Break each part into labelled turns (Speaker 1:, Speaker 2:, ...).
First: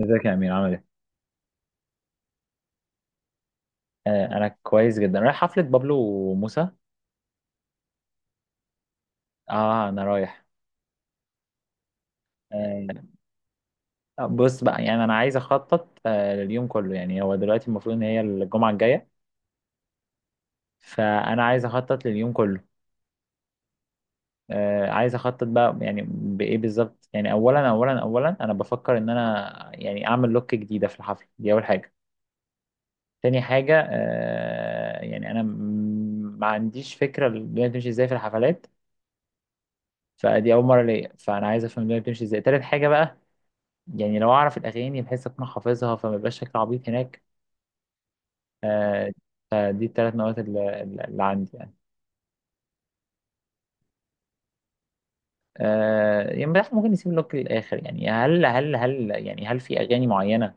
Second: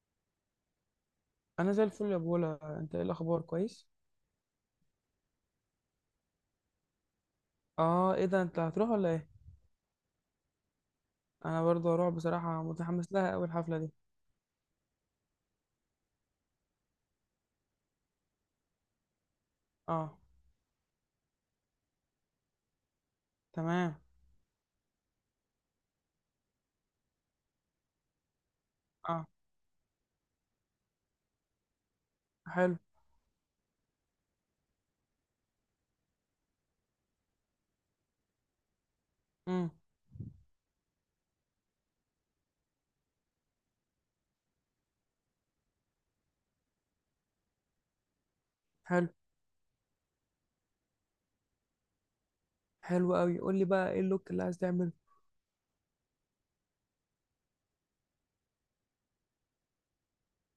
Speaker 1: ازيك يا امير، عامل ايه؟
Speaker 2: انا زي الفل يا بولا، انت ايه الاخبار؟ كويس؟
Speaker 1: انا كويس جدا، رايح حفلة بابلو وموسى.
Speaker 2: اه، ايه ده، انت هتروح ولا ايه؟
Speaker 1: اه، انا رايح.
Speaker 2: انا برضه هروح، بصراحه
Speaker 1: آه
Speaker 2: متحمس لها قوي الحفله دي.
Speaker 1: بص بقى، يعني انا عايز اخطط لليوم كله. يعني هو دلوقتي المفروض ان هي الجمعة الجاية،
Speaker 2: اه.
Speaker 1: فانا عايز اخطط لليوم كله.
Speaker 2: تمام.
Speaker 1: عايز اخطط بقى، يعني بايه بالظبط؟ يعني اولا انا بفكر ان
Speaker 2: اه.
Speaker 1: انا يعني اعمل لوك جديدة في الحفلة دي، اول حاجة.
Speaker 2: حلو.
Speaker 1: تاني حاجة، يعني انا ما عنديش فكرة الدنيا بتمشي ازاي في الحفلات،
Speaker 2: امم.
Speaker 1: فدي اول مرة ليا، فانا عايز افهم الدنيا بتمشي ازاي. تالت حاجة بقى، يعني لو اعرف الاغاني بحيث اكون حافظها فما يبقاش شكل عبيط هناك.
Speaker 2: حلو.
Speaker 1: آه فدي الثلاث نوات اللي عندي يعني.
Speaker 2: حلو قوي، قول لي بقى ايه اللوك اللي عايز تعمله؟
Speaker 1: يعني بحس ممكن نسيب اللوك للاخر. يعني هل في اغاني معينه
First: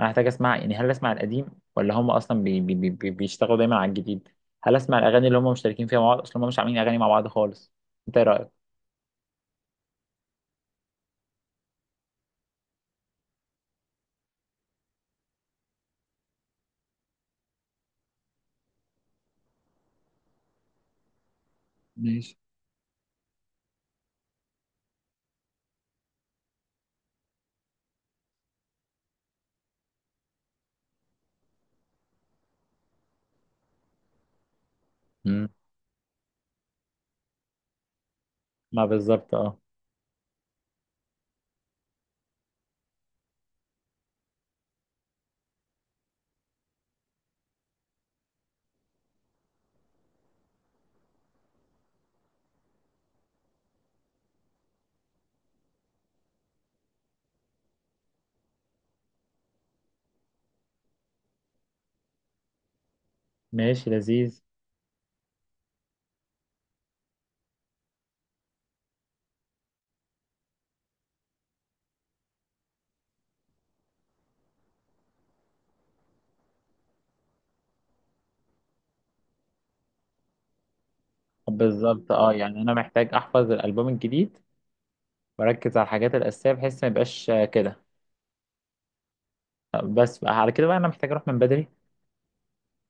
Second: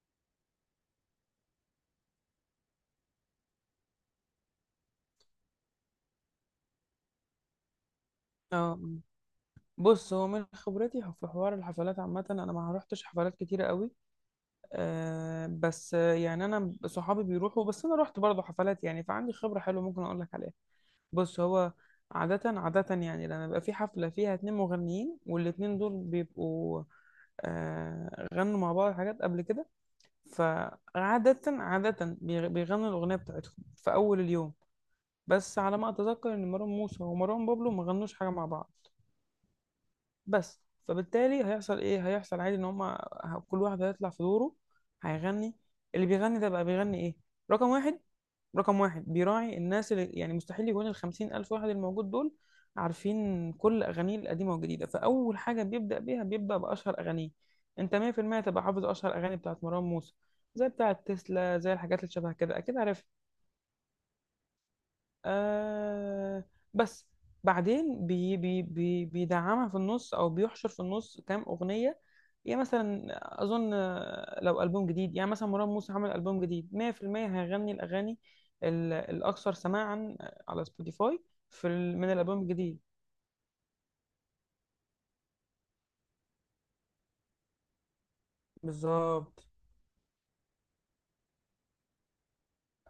Speaker 1: انا هحتاج اسمع؟ يعني هل اسمع القديم، ولا هم اصلا بيشتغلوا دايما على الجديد؟ هل اسمع الاغاني اللي هم مشتركين فيها مع بعض؟ اصلا هم مش عاملين اغاني مع بعض خالص. انت ايه رايك؟
Speaker 2: اه. مم. بص، هو من خبرتي في حوار الحفلات عامه، انا ما روحتش حفلات كتيره قوي. آه بس آه، يعني انا صحابي بيروحوا، بس انا رحت برضه حفلات يعني، فعندي خبره حلوه ممكن اقول لك عليها. بص هو
Speaker 1: ماشي.
Speaker 2: عادة عادة يعني لما بيبقى في حفلة فيها اتنين مغنيين، والاتنين دول بيبقوا غنوا مع بعض حاجات قبل كده. فعادة عادة بيغنوا الأغنية بتاعتهم في أول اليوم.
Speaker 1: مم.
Speaker 2: بس على ما أتذكر إن مروان موسى ومروان بابلو ما غنوش حاجة مع بعض.
Speaker 1: ما بالظبط، اه.
Speaker 2: بس فبالتالي هيحصل ايه؟ هيحصل عادي ان هما كل واحد هيطلع في دوره، هيغني. اللي بيغني ده بقى بيغني ايه؟ رقم واحد رقم واحد بيراعي الناس اللي، يعني مستحيل يكون الخمسين ألف واحد الموجود دول عارفين كل أغانيه القديمة والجديدة، فأول حاجة بيبدأ بأشهر أغانيه. أنت 100% تبقى حافظ أشهر أغاني بتاعت مروان موسى، زي بتاعت تسلا، زي الحاجات اللي شبه كده، أكيد عارف.
Speaker 1: ماشي، لذيذ.
Speaker 2: آه بس بعدين بي بي بي بيدعمها في النص، او بيحشر في النص كام اغنيه، يعني مثلا اظن، لو البوم جديد، يعني مثلا مروان موسى عمل البوم جديد، 100% هيغني الاغاني الاكثر سماعا على سبوتيفاي، من
Speaker 1: بالظبط، اه،
Speaker 2: الالبوم
Speaker 1: يعني انا
Speaker 2: الجديد.
Speaker 1: محتاج احفظ الالبوم الجديد واركز على الحاجات الاساسيه بحيث ما يبقاش كده.
Speaker 2: بالظبط.
Speaker 1: بس بقى، على كده بقى انا محتاج اروح من بدري.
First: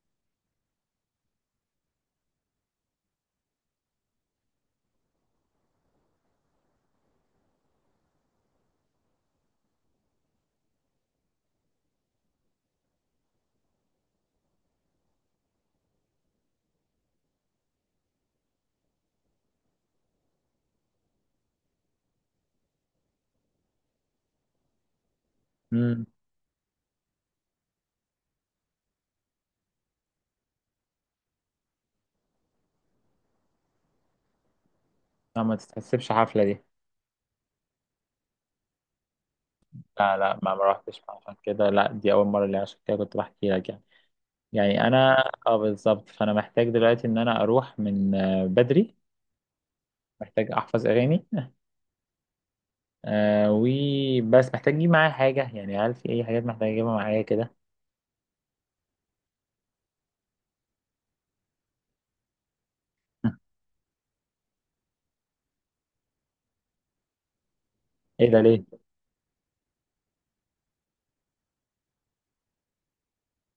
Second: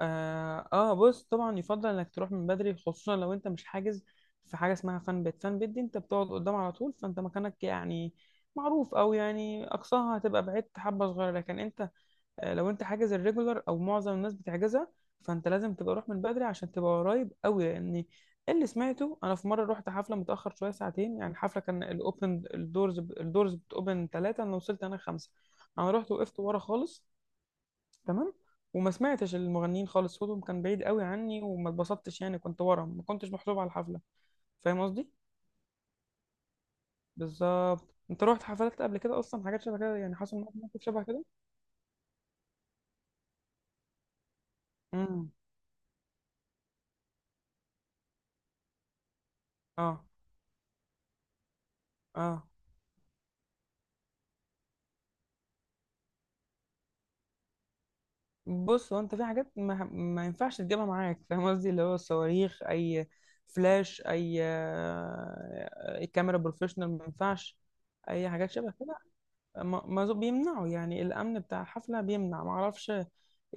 Speaker 2: بص طبعا يفضل انك تروح من بدري خصوصا لو انت مش حاجز. في حاجه اسمها فان بيت، فان بيت دي انت بتقعد قدام على طول، فانت مكانك يعني معروف، او يعني اقصاها هتبقى بعدت حبه صغيره، لكن انت لو انت حاجز الريجولر، او معظم الناس بتحجزها، فانت لازم تبقى روح من بدري عشان تبقى قريب قوي. لان اللي سمعته انا في مره، رحت حفله متاخر شويه ساعتين، يعني الحفله كان الاوبن الدورز بتوبن ثلاثه، انا وصلت انا خمسه. انا
Speaker 1: امم.
Speaker 2: رحت وقفت ورا خالص. تمام. وما سمعتش المغنيين خالص، صوتهم كان بعيد قوي عني، وما اتبسطتش يعني، كنت ورا، ما كنتش محسوب على الحفله. فاهم قصدي؟
Speaker 1: لا، ما تتحسبش حفله دي.
Speaker 2: بالظبط. انت رحت حفلات قبل كده اصلا، حاجات شبه كده؟ يعني
Speaker 1: لا لا،
Speaker 2: حصل
Speaker 1: ما
Speaker 2: معاك
Speaker 1: ما
Speaker 2: موقف
Speaker 1: روحتش
Speaker 2: شبه
Speaker 1: بقى
Speaker 2: كده؟
Speaker 1: عشان كده، لا دي اول مره، اللي عشان كده كنت بحكي لك يعني. يعني انا،
Speaker 2: امم.
Speaker 1: اه، بالظبط، فانا محتاج دلوقتي ان انا اروح من بدري.
Speaker 2: اه.
Speaker 1: محتاج احفظ اغاني.
Speaker 2: اه.
Speaker 1: وبس، محتاج اجيب معايا حاجه. يعني هل في اي حاجات محتاج اجيبها معايا كده؟
Speaker 2: بص، هو انت في حاجات ما ينفعش تجيبها معاك فاهم قصدي، اللي هو الصواريخ، اي فلاش، اي، أي كاميرا بروفيشنال، ما ينفعش اي
Speaker 1: ايه ده؟
Speaker 2: حاجات
Speaker 1: ليه؟
Speaker 2: شبه كده. بيمنعوا يعني، الامن بتاع الحفله بيمنع، ما اعرفش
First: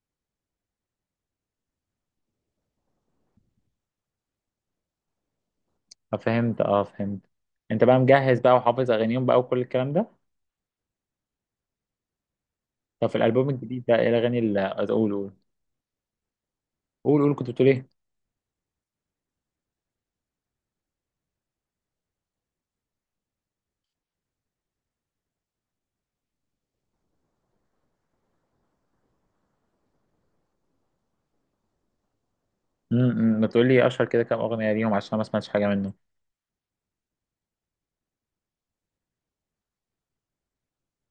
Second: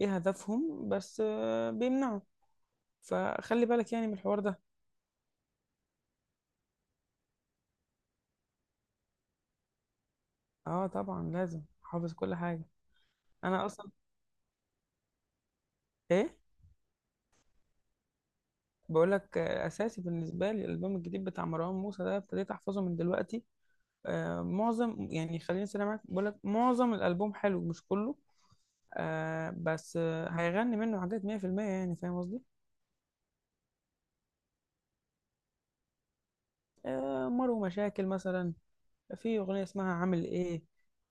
Speaker 2: ايه هدفهم، بس، بيمنعوا. فخلي بالك يعني من الحوار ده.
Speaker 1: فهمت. انت بقى مجهز بقى وحافظ اغانيهم بقى وكل الكلام ده.
Speaker 2: اه طبعا، لازم حافظ كل حاجه.
Speaker 1: طب في الالبوم
Speaker 2: انا
Speaker 1: الجديد
Speaker 2: اصلا
Speaker 1: ده، ايه الاغاني اللي؟ قول قول.
Speaker 2: ايه،
Speaker 1: قول قول، كنت بتقول ايه؟
Speaker 2: بقول لك اساسي بالنسبه لي، الالبوم الجديد بتاع مروان موسى ده ابتديت احفظه من دلوقتي. معظم يعني، خليني سريع معاك، بقول لك معظم الالبوم حلو مش كله. بس هيغني منه حاجات 100%، يعني فاهم قصدي.
Speaker 1: ما تقولي اشهر كده كام اغنيه ليهم، عشان ما سمعتش حاجه منه.
Speaker 2: مر مشاكل مثلا، في اغنيه اسمها عامل ايه،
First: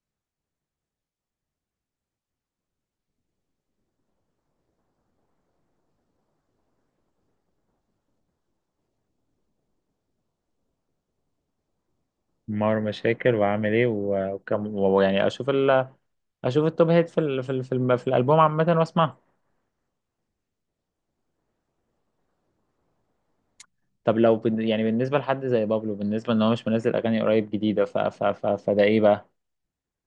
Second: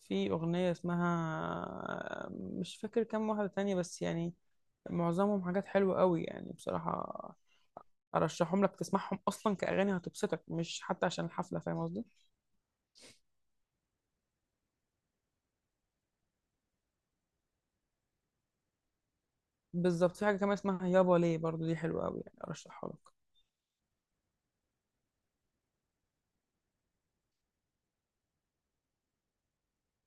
Speaker 2: في اغنيه اسمها، مش فاكر كام واحده تانية بس يعني. معظمهم حاجات حلوة قوي يعني بصراحة، أرشحهم لك تسمعهم أصلا كأغاني هتبسطك، مش حتى عشان الحفلة، فاهم قصدي؟
Speaker 1: مار مشاكل، وعامل ايه وكم، ويعني اشوف اشوف التوب هيت في ال في ال في, الم- في الالبوم عامه واسمعها.
Speaker 2: بالظبط. في حاجة كمان اسمها يابا ليه، برضو دي حلوة قوي يعني، أرشحها لك.
Speaker 1: طب لو يعني بالنسبه لحد زي بابلو، بالنسبه ان هو مش منزل اغاني قريب جديده، ف ف ف فده ايه بقى؟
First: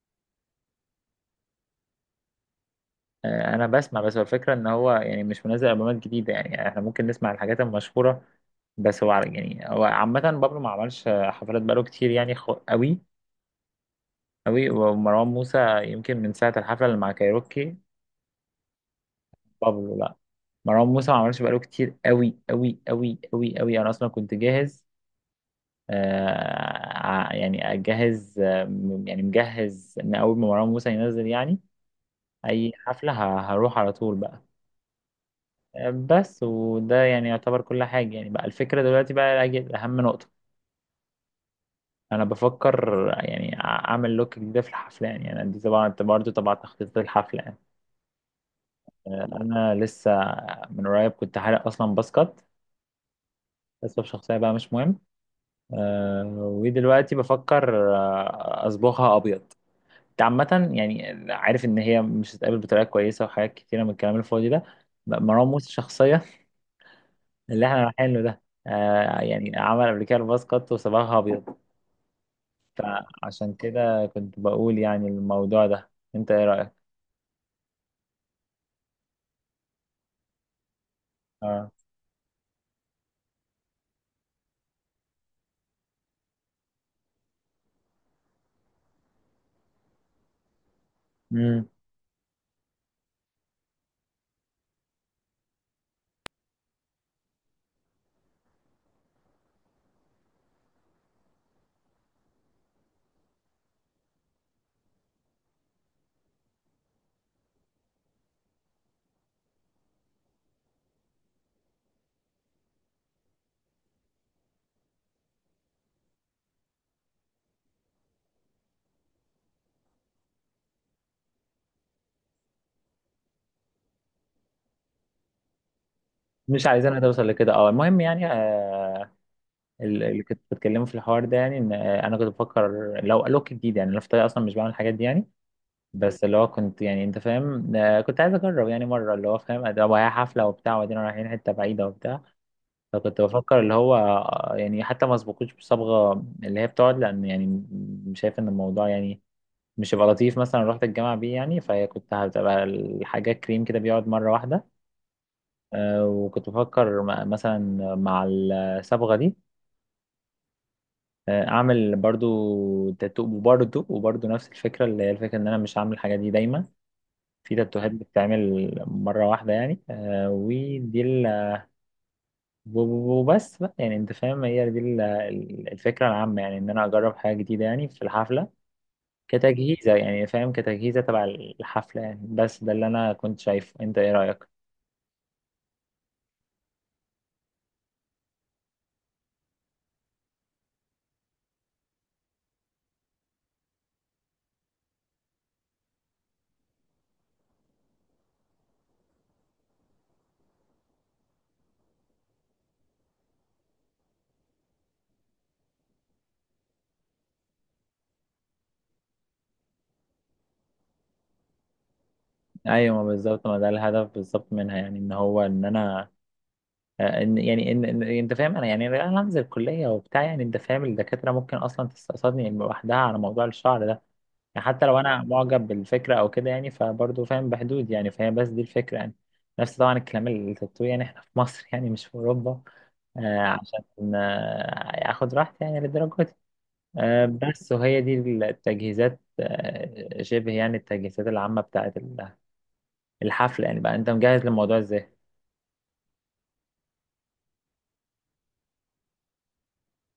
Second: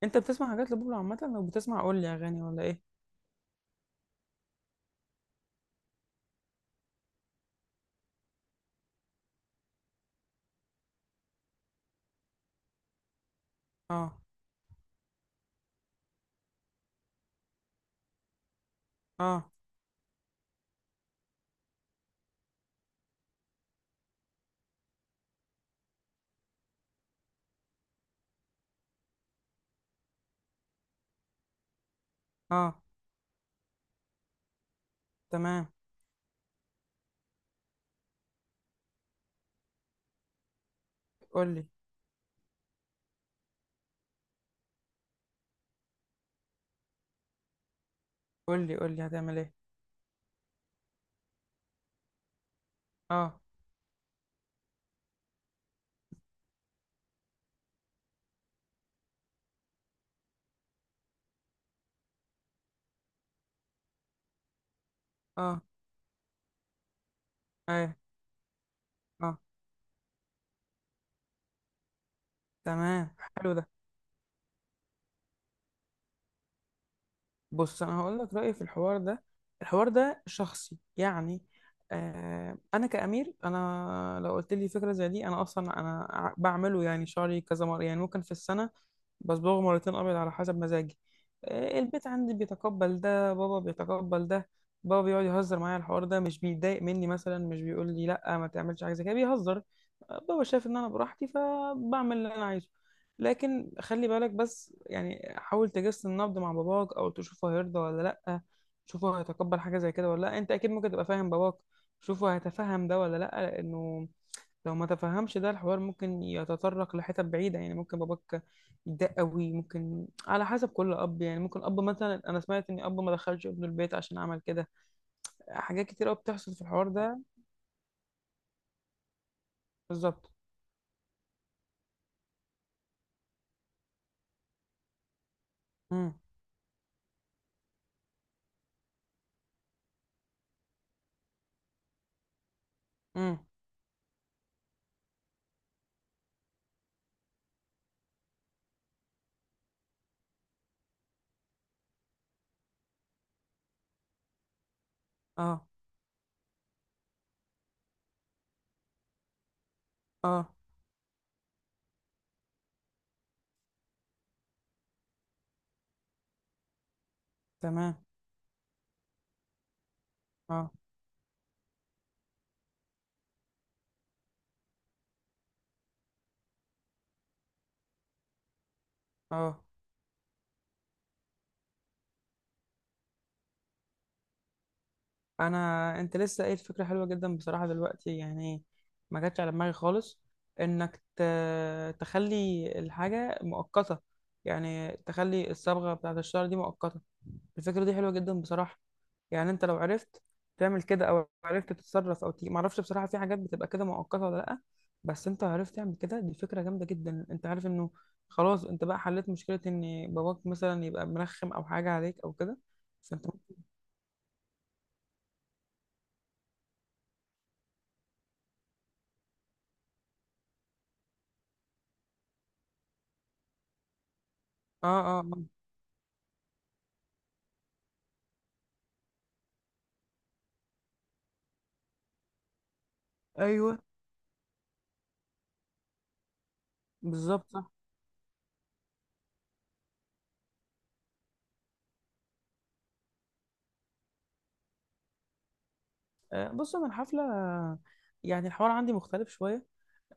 Speaker 2: أنت بتسمع حاجات لبوبلو عامة؟ لو بتسمع قول لي أغاني، ولا إيه؟
Speaker 1: انا بسمع. بس هو الفكره ان هو يعني مش منزل البومات جديده، يعني احنا ممكن نسمع الحاجات المشهوره بس. هو يعني هو عامه بابلو ما عملش حفلات بقاله كتير يعني، قوي
Speaker 2: أه.
Speaker 1: قوي. ومروان موسى يمكن من ساعه الحفله اللي مع كايروكي.
Speaker 2: أه.
Speaker 1: بابلو لا. مروان موسى ما عملش بقاله كتير قوي قوي قوي قوي قوي. انا اصلا كنت جاهز. يعني اجهز. يعني مجهز ان اول ما مروان موسى ينزل يعني اي
Speaker 2: أه.
Speaker 1: حفله هروح على طول بقى.
Speaker 2: تمام.
Speaker 1: بس. وده يعني يعتبر كل حاجه يعني. بقى الفكره دلوقتي بقى، اهم نقطه،
Speaker 2: قول لي،
Speaker 1: انا بفكر يعني اعمل لوك جديده في الحفله. يعني انا دي طبعا انت برضه طبعا تخطيط الحفله يعني.
Speaker 2: قول لي، قول لي هتعمل إيه؟
Speaker 1: انا لسه من قريب كنت حالق اصلا باسكت،
Speaker 2: أه.
Speaker 1: اسباب شخصيه بقى مش مهم. ودلوقتي بفكر اصبغها ابيض. انت عامة يعني عارف ان هي مش هتتقابل بطريقة كويسة، وحاجات كتيرة من الكلام الفاضي ده. مروان
Speaker 2: أه.
Speaker 1: موسى شخصيا اللي احنا
Speaker 2: إيه.
Speaker 1: رايحين له ده
Speaker 2: أه.
Speaker 1: يعني عمل قبل كده الباص كات وصبغها ابيض.
Speaker 2: تمام، حلو
Speaker 1: فعشان
Speaker 2: ده.
Speaker 1: كده كنت بقول يعني الموضوع ده. انت ايه رأيك؟
Speaker 2: بص انا هقول لك رايي في الحوار ده. الحوار ده شخصي يعني.
Speaker 1: اه.
Speaker 2: انا كامير، انا لو قلت لي فكره زي دي، انا اصلا انا بعمله يعني، شعري كذا مره يعني، ممكن في السنه بصبغه مرتين ابيض على حسب مزاجي.
Speaker 1: مم.
Speaker 2: البيت عندي بيتقبل ده، بابا بيتقبل ده. بابا بيقعد يهزر معايا على الحوار ده، مش بيتضايق مني، مثلا مش بيقول لي لا ما تعملش حاجه زي كده، بيهزر. ، بابا شايف ان انا براحتي، فبعمل اللي انا عايزه. لكن خلي بالك بس يعني، حاول تجس النبض مع باباك، او تشوفه هيرضى ولا لا، تشوفه هيتقبل حاجه زي كده ولا لا. انت اكيد ممكن تبقى فاهم باباك، شوفه هيتفهم ده ولا لا، لانه لو ما تفهمش ده الحوار، ممكن يتطرق لحتت بعيده. يعني ممكن باباك يتضايق قوي، ممكن على حسب كل اب، يعني ممكن اب مثلا، انا سمعت ان اب ما دخلش ابنه البيت عشان عمل كده. حاجات كتير قوي بتحصل في
Speaker 1: مش
Speaker 2: الحوار
Speaker 1: عايزينها
Speaker 2: ده.
Speaker 1: توصل لكده، اه. المهم يعني، اللي
Speaker 2: بالظبط.
Speaker 1: كنت بتكلمه في الحوار ده، يعني ان انا كنت بفكر لو لوك جديد، يعني انا في الطريق اصلا مش بعمل الحاجات دي يعني.
Speaker 2: امم.
Speaker 1: بس اللي هو، كنت يعني، انت فاهم، كنت عايز اجرب يعني مره، اللي هو فاهم ده هي حفله وبتاع، وبعدين رايحين حته بعيده وبتاع. فكنت
Speaker 2: امم.
Speaker 1: بفكر اللي هو يعني حتى ما اسبقوش بصبغه اللي هي بتقعد. لان يعني شايف ان الموضوع يعني مش هيبقى لطيف، مثلا رحت الجامعه بيه يعني، فهي كنت هتبقى الحاجه كريم كده، بيقعد مره واحده.
Speaker 2: اه.
Speaker 1: وكنت بفكر مثلا مع الصبغه دي
Speaker 2: اه.
Speaker 1: اعمل برضو تاتو، وبرضو نفس الفكره، اللي هي الفكره ان انا مش هعمل الحاجه دي دايما. في تاتوهات
Speaker 2: تمام.
Speaker 1: بتتعمل مرة واحدة يعني
Speaker 2: اه.
Speaker 1: ودي وبس بقى يعني. انت فاهم هي دي الفكرة العامة، يعني ان انا اجرب حاجة جديدة يعني في الحفلة،
Speaker 2: اه.
Speaker 1: كتجهيزة يعني، فاهم، كتجهيزة تبع الحفلة يعني. بس ده اللي انا كنت شايفه. انت ايه رأيك؟
Speaker 2: انت لسه قايل فكره حلوه جدا بصراحه دلوقتي يعني، ما جاتش على دماغي خالص، انك ت... تخلي الحاجه مؤقته، يعني تخلي الصبغه بتاعت الشعر دي مؤقته. الفكره دي حلوه جدا بصراحه. يعني انت لو عرفت تعمل كده، او عرفت تتصرف او تيجي، ما اعرفش بصراحه في حاجات بتبقى كده مؤقته ولا لا، بس انت عرفت تعمل كده دي فكره جامده جدا. انت عارف انه خلاص انت بقى حليت مشكله ان باباك مثلا يبقى مرخم او حاجه عليك او كده.
Speaker 1: ايوه، ما
Speaker 2: فانت اه.
Speaker 1: بالظبط. ما ده الهدف بالظبط منها، يعني ان هو ان انا، ان يعني، ان انت فاهم، انا يعني انا هنزل كلية وبتاع، يعني انت فاهم الدكاترة ممكن اصلا تستقصدني لوحدها على موضوع الشعر ده، يعني حتى لو
Speaker 2: اه.
Speaker 1: انا
Speaker 2: آه.
Speaker 1: معجب بالفكره او كده يعني، فبرضه فاهم بحدود يعني. فهي بس دي الفكره يعني. نفس طبعا الكلام التاتو، يعني احنا في مصر يعني مش في اوروبا.
Speaker 2: ايوه،
Speaker 1: عشان اخد راحتي يعني للدرجه دي.
Speaker 2: بالظبط، صح.
Speaker 1: بس. وهي دي التجهيزات شبه يعني التجهيزات العامه بتاعت الحفل يعني. بقى انت مجهز للموضوع ازاي؟
Speaker 2: ، بص انا الحفله، يعني الحوار عندي مختلف شويه.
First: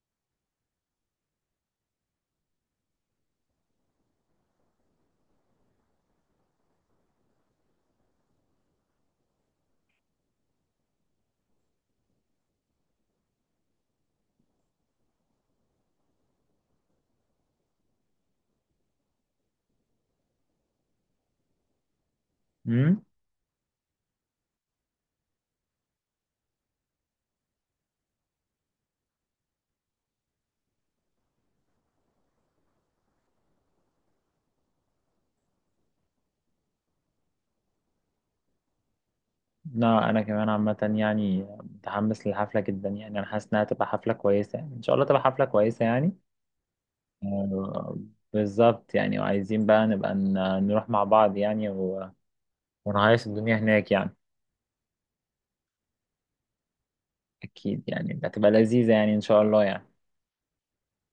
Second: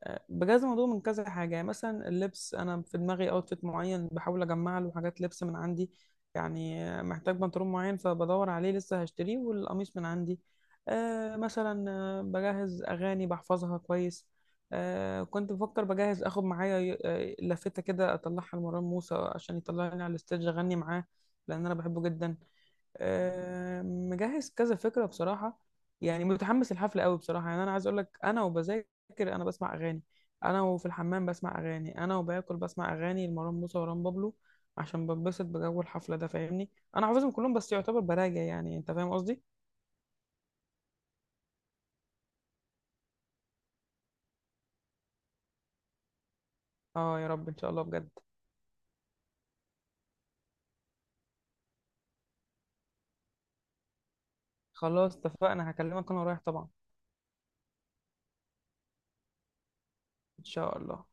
Speaker 2: ، بجاز الموضوع من كذا حاجه، يعني مثلا اللبس، انا في دماغي اوتفيت معين، بحاول اجمع له حاجات لبس من عندي، يعني، محتاج بنطلون معين فبدور عليه لسه هشتريه، والقميص من عندي. ، مثلا، بجهز اغاني بحفظها كويس. ، كنت بفكر بجهز اخد معايا، لافته كده اطلعها لمروان موسى عشان يطلعني على الستيج اغني معاه، لان انا بحبه جدا.
Speaker 1: امم.
Speaker 2: ، مجهز كذا فكرة بصراحة، يعني متحمس الحفلة قوي بصراحة. يعني أنا عايز أقول لك، أنا وبذاكر أنا بسمع أغاني، أنا وفي الحمام بسمع أغاني، أنا وباكل بسمع أغاني لمروان موسى ومروان بابلو، عشان بنبسط بجو الحفلة ده، فاهمني؟ أنا حافظهم كلهم، بس يعتبر براجع يعني، أنت فاهم قصدي؟
Speaker 1: لا، انا كمان عامه يعني متحمس للحفله جدا، يعني انا حاسس انها تبقى حفله كويسه يعني، ان شاء الله تبقى حفله كويسه يعني.
Speaker 2: آه يا رب، إن شاء الله
Speaker 1: آه،
Speaker 2: بجد.
Speaker 1: بالظبط يعني. وعايزين بقى نبقى نروح مع بعض يعني ونعيش الدنيا هناك يعني.
Speaker 2: خلاص اتفقنا، هكلمك وأنا رايح طبعا.
Speaker 1: أكيد يعني هتبقى لذيذة يعني، إن شاء الله يعني.
Speaker 2: إن شاء الله.